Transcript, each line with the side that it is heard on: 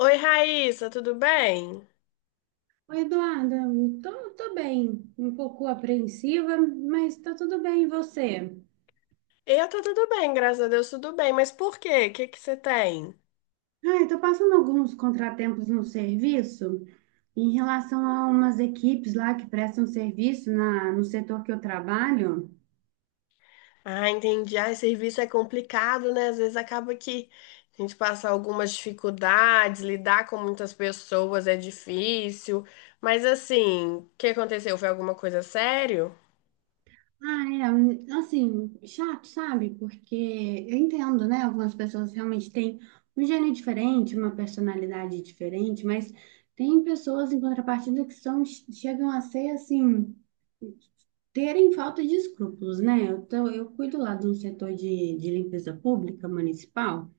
left: Oi, Raíssa, tudo bem?
right: Oi, Eduarda, tô bem, um pouco apreensiva, mas tá tudo bem, e você?
left: Eu tô tudo bem, graças a Deus, tudo bem. Mas por quê? O que que você tem?
right: Ai, tô passando alguns contratempos no serviço em relação a umas equipes lá que prestam serviço no setor que eu trabalho.
left: Ah, entendi. Ah, serviço é complicado, né? Às vezes acaba que a gente passa algumas dificuldades, lidar com muitas pessoas é difícil. Mas assim, o que aconteceu? Foi alguma coisa sério?
right: Ah, é, assim, chato, sabe? Porque eu entendo, né? Algumas pessoas realmente têm um gênio diferente, uma personalidade diferente, mas tem pessoas em contrapartida que são, chegam a ser assim. Terem falta de escrúpulos, né? Eu cuido lá de um setor de limpeza pública municipal,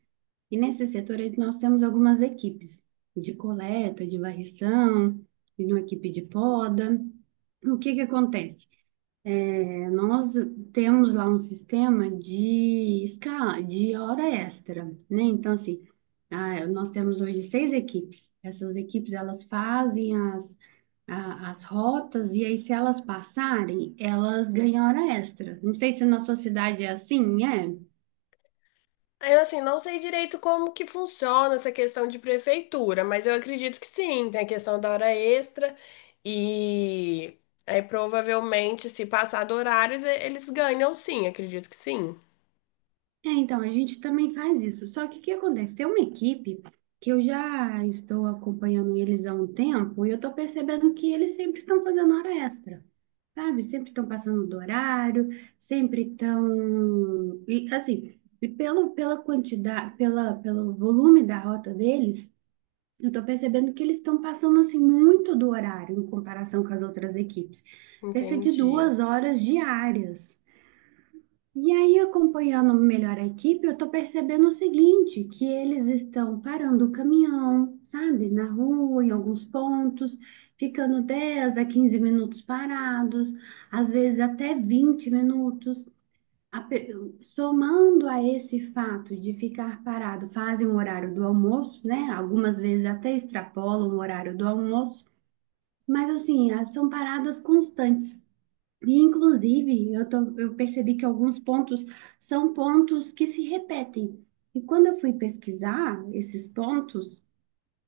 right: e nesse setor aí nós temos algumas equipes de coleta, de varrição, e uma equipe de poda. O que que acontece? É, nós temos lá um sistema de escala, de hora extra, né? Então, assim, nós temos hoje seis equipes. Essas equipes, elas fazem as rotas e aí, se elas passarem, elas ganham hora extra. Não sei se na sua cidade é assim, é?
left: Eu, assim, não sei direito como que funciona essa questão de prefeitura, mas eu acredito que sim, tem a questão da hora extra e aí provavelmente se passar do horário, eles ganham sim, acredito que sim.
right: É, então, a gente também faz isso. Só que o que acontece? Tem uma equipe que eu já estou acompanhando eles há um tempo e eu estou percebendo que eles sempre estão fazendo hora extra, sabe? Sempre estão passando do horário, sempre estão. E assim, e pela quantidade, pelo volume da rota deles, eu estou percebendo que eles estão passando assim muito do horário em comparação com as outras equipes. Cerca de
left: Entendi.
right: 2 horas diárias. E aí, acompanhando melhor a equipe, eu tô percebendo o seguinte, que eles estão parando o caminhão, sabe, na rua, em alguns pontos, ficando 10 a 15 minutos parados, às vezes até 20 minutos. A pe- Somando a esse fato de ficar parado, fazem o horário do almoço, né? Algumas vezes até extrapolam o horário do almoço, mas assim, são paradas constantes. E, inclusive, eu percebi que alguns pontos são pontos que se repetem. E quando eu fui pesquisar esses pontos,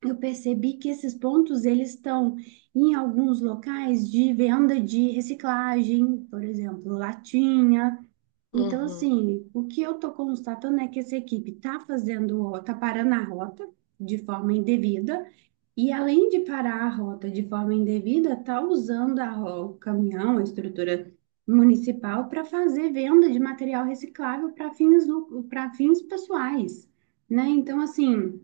right: eu percebi que esses pontos eles estão em alguns locais de venda de reciclagem, por exemplo, latinha. Então,
left: Uhum.
right: assim, o que eu estou constatando é que essa equipe está fazendo, está parando a rota de forma indevida e além de parar a rota de forma indevida, está usando o caminhão, a estrutura municipal, para fazer venda de material reciclável para fins pessoais, né? Então, assim,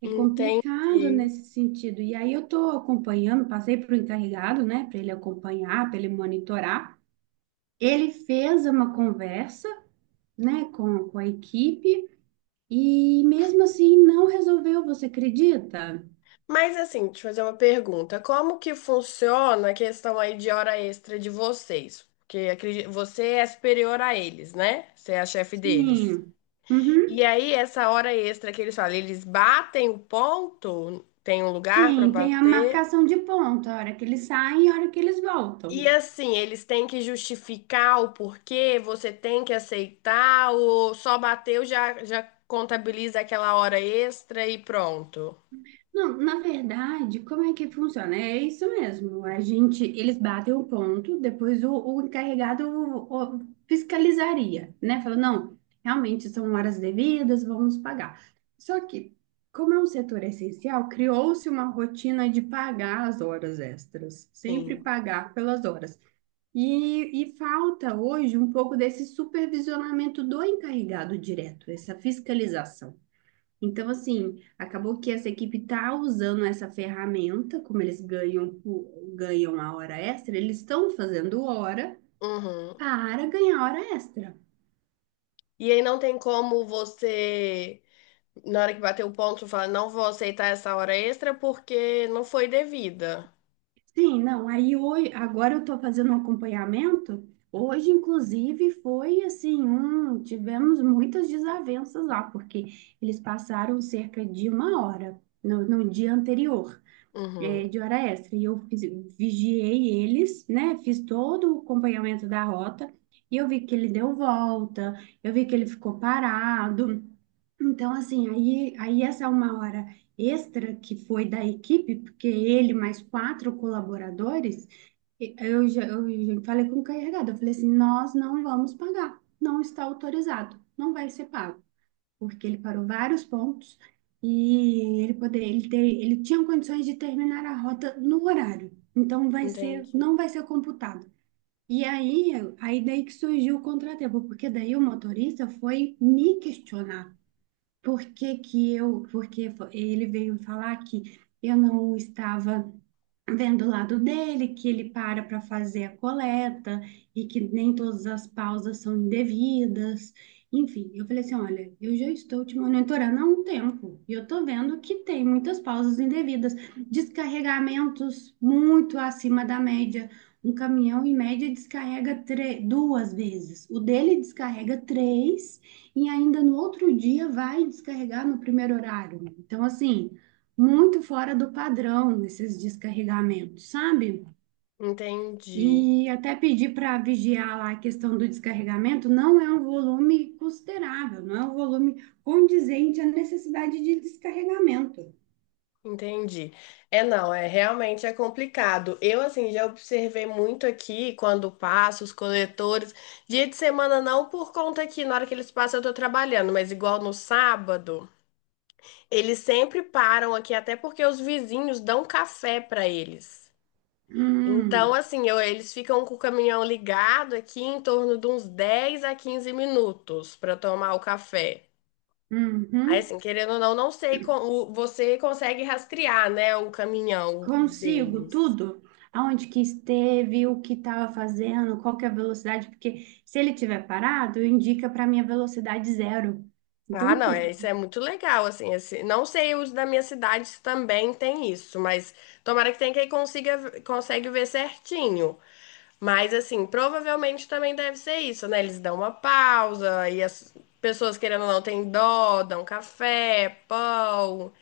right: é complicado
left: Entendi.
right: nesse sentido. E aí eu estou acompanhando, passei para o encarregado, né, para ele acompanhar, para ele monitorar. Ele fez uma conversa, né, com a equipe e mesmo assim não resolveu, você acredita?
left: Mas assim, deixa eu fazer uma pergunta. Como que funciona a questão aí de hora extra de vocês? Porque você é superior a eles, né? Você é a chefe deles.
right: Sim.
left: E
right: Uhum.
left: aí, essa hora extra que eles falam, eles batem o ponto, tem um lugar para
right: Sim, tem a
left: bater.
right: marcação de ponto, a hora que eles saem e a hora que eles
left: E
right: voltam.
left: assim, eles têm que justificar o porquê, você tem que aceitar, ou só bateu já, já contabiliza aquela hora extra e pronto.
right: Não, na verdade, como é que funciona? É isso mesmo. A gente, eles batem o ponto, depois o encarregado fiscalizaria, né? Falou, não, realmente são horas devidas, vamos pagar. Só que, como é um setor essencial, criou-se uma rotina de pagar as horas extras, sempre
left: Sim.
right: pagar pelas horas. E falta hoje um pouco desse supervisionamento do encarregado direto, essa fiscalização. Então, assim, acabou que essa equipe está usando essa ferramenta, como eles ganham a hora extra, eles estão fazendo hora
left: Uhum.
right: para ganhar hora extra.
left: E aí não tem como você, na hora que bater o ponto, falar, não vou aceitar essa hora extra porque não foi devida.
right: Sim, não, aí hoje, agora eu estou fazendo um acompanhamento. Hoje, inclusive, foi assim, tivemos muitas desavenças lá, porque eles passaram cerca de 1 hora no dia anterior,
left: Uhum.
right: de hora extra. E eu vigiei eles, né? Fiz todo o acompanhamento da rota, e eu vi que ele deu volta, eu vi que ele ficou parado. Então, assim, aí essa é uma hora extra que foi da equipe, porque ele mais quatro colaboradores, eu já falei com o carregado, eu falei assim, nós não vamos pagar, não está autorizado, não vai ser pago, porque ele parou vários pontos e ele tinha condições de terminar a rota no horário, então vai ser,
left: Entendi.
right: não vai ser computado. E aí daí que surgiu o contratempo, porque daí o motorista foi me questionar. Porque ele veio falar que eu não estava vendo o lado dele, que ele para para fazer a coleta e que nem todas as pausas são indevidas. Enfim, eu falei assim, olha, eu já estou te monitorando há um tempo e eu estou vendo que tem muitas pausas indevidas, descarregamentos muito acima da média. Um caminhão, em média, descarrega duas vezes. O dele descarrega três e ainda no outro dia vai descarregar no primeiro horário. Então, assim, muito fora do padrão esses descarregamentos, sabe?
left: Entendi.
right: E até pedi para vigiar lá a questão do descarregamento, não é um volume considerável, não é um volume condizente à necessidade de descarregamento.
left: Entendi. É, não, é realmente é complicado. Eu, assim, já observei muito aqui quando passo os coletores. Dia de semana não, por conta que na hora que eles passam eu tô trabalhando, mas igual no sábado, eles sempre param aqui, até porque os vizinhos dão café pra eles. Então,
right: Hum,
left: assim, eles ficam com o caminhão ligado aqui em torno de uns 10 a 15 minutos pra tomar o café. Aí,
right: uhum.
left: assim, querendo ou não, não sei como você consegue rastrear, né, o caminhão
right: Consigo
left: deles.
right: tudo? Aonde que esteve, o que estava fazendo, qual que é a velocidade, porque se ele tiver parado, indica para mim a velocidade zero.
left: Ah,
right: Então,
left: não, é,
right: tudo.
left: isso é muito legal, assim, esse, não sei os da minha cidade se também tem isso, mas tomara que tenha quem consiga, consegue ver certinho. Mas assim, provavelmente também deve ser isso, né? Eles dão uma pausa e as pessoas querendo ou não têm dó, dão café, pão,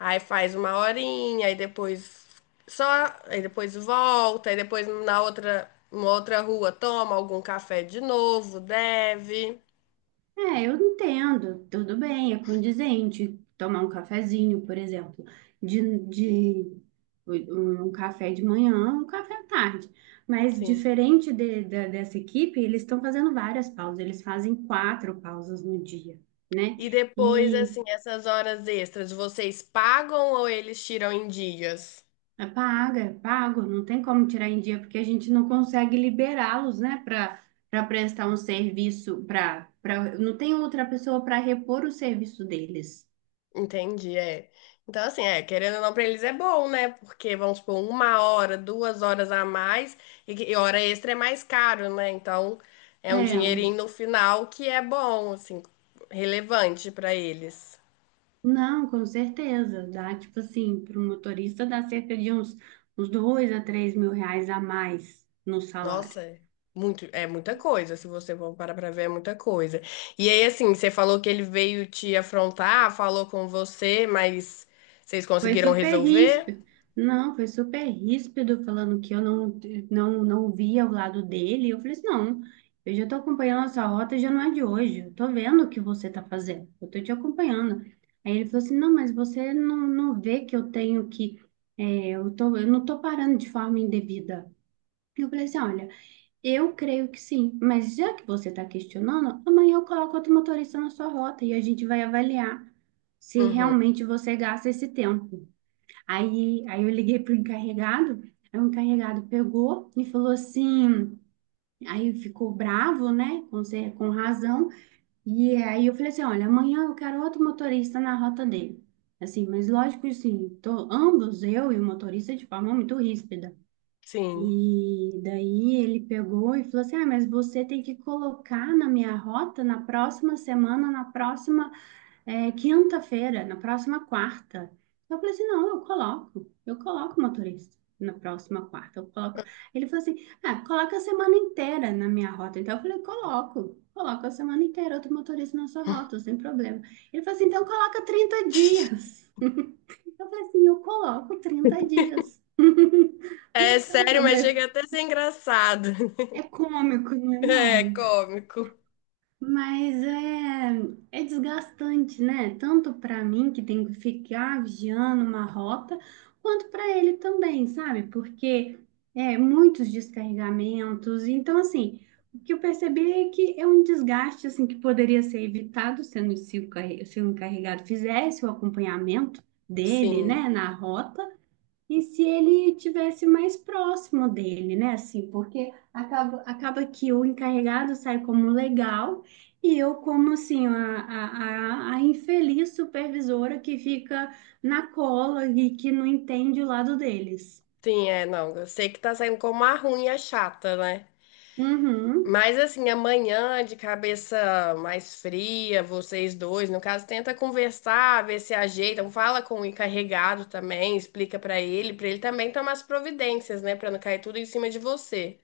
left: aí faz uma horinha, aí depois só, aí depois volta, aí depois na outra, uma outra rua toma algum café de novo, deve.
right: É, eu entendo, tudo bem, é condizente tomar um cafezinho, por exemplo, de, de um café de manhã, um café à tarde. Mas
left: Sim.
right: diferente dessa equipe, eles estão fazendo várias pausas, eles fazem quatro pausas no dia, né?
left: E depois,
right: E
left: assim, essas horas extras, vocês pagam ou eles tiram em dias?
right: é pago, não tem como tirar em dia, porque a gente não consegue liberá-los, né, para prestar um serviço, para não tem outra pessoa para repor o serviço deles.
left: Entendi, é. Então, assim, é, querendo ou não, pra eles é bom, né? Porque, vamos supor, uma hora, duas horas a mais, e, e hora extra é mais caro, né? Então, é um
right: É.
left: dinheirinho no final que é bom, assim, relevante pra eles.
right: Não, com certeza. Dá, tipo assim, para o motorista dá cerca de uns 2 a 3 mil reais a mais no salário.
left: Nossa, é muito, é muita coisa, se você for parar pra ver, é muita coisa. E aí, assim, você falou que ele veio te afrontar, falou com você, mas vocês
right: Foi
left: conseguiram
right: super
left: resolver?
right: ríspido. Não, foi super ríspido falando que eu não via o lado dele. Eu falei assim, não, eu já estou acompanhando essa rota, já não é de hoje. Eu estou vendo o que você está fazendo. Eu estou te acompanhando. Aí ele falou assim, não, mas você não vê que eu tenho que. Eu não estou parando de forma indevida. Eu falei assim, olha. Eu creio que sim, mas já que você está questionando, amanhã eu coloco outro motorista na sua rota e a gente vai avaliar se
left: Uhum,
right: realmente você gasta esse tempo. Aí eu liguei para o encarregado, aí o encarregado pegou e falou assim, aí ficou bravo, né, com razão, e aí eu falei assim, olha, amanhã eu quero outro motorista na rota dele. Assim, mas lógico, assim, tô, ambos, eu e o motorista, de forma muito ríspida.
left: sim.
right: E daí ele pegou e falou assim: Ah, mas você tem que colocar na minha rota na próxima semana, na próxima quinta-feira, na próxima quarta. Eu falei assim: Não, eu coloco o motorista na próxima quarta, eu coloco. Ele falou assim: Ah, coloca a semana inteira na minha rota. Então eu falei: Coloco, coloco a semana inteira outro motorista na sua rota, sem problema. Ele falou assim: Então coloca 30 dias. Eu falei assim: Eu coloco 30 dias,
left: É
right: não é o
left: sério, mas
right: problema.
left: chega até a ser engraçado.
right: É cômico, né?
left: É
right: Não,
left: cômico.
right: mas é desgastante, né? Tanto para mim, que tenho que ficar vigiando uma rota, quanto para ele também, sabe? Porque é muitos descarregamentos. Então, assim, o que eu percebi é que é um desgaste assim que poderia ser evitado sendo se se o encarregado fizesse o acompanhamento dele,
left: Sim,
right: né, na rota. E se ele tivesse mais próximo dele, né? Assim, porque acaba que o encarregado sai como legal e eu como, assim, a infeliz supervisora que fica na cola e que não entende o lado deles.
left: sim, é, não. Eu sei que tá saindo como a ruim e a chata, né?
right: Uhum.
left: Mas assim, amanhã, de cabeça mais fria, vocês dois, no caso, tenta conversar, ver se ajeitam, fala com o encarregado também, explica pra ele também tomar as providências, né, pra não cair tudo em cima de você.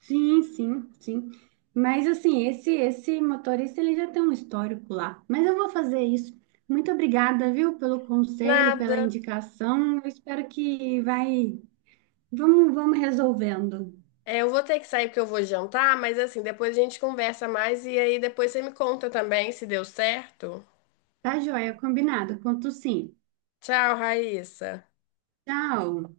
right: Sim, sim, sim. Mas, assim, esse motorista, ele já tem um histórico lá. Mas eu vou fazer isso. Muito obrigada, viu, pelo conselho, pela
left: Nada.
right: indicação. Eu espero que vai. Vamos resolvendo.
left: É, eu vou ter que sair porque eu vou jantar, mas assim, depois a gente conversa mais e aí depois você me conta também se deu certo.
right: Tá joia, combinado. Conto sim.
left: Tchau, Raíssa.
right: Tchau.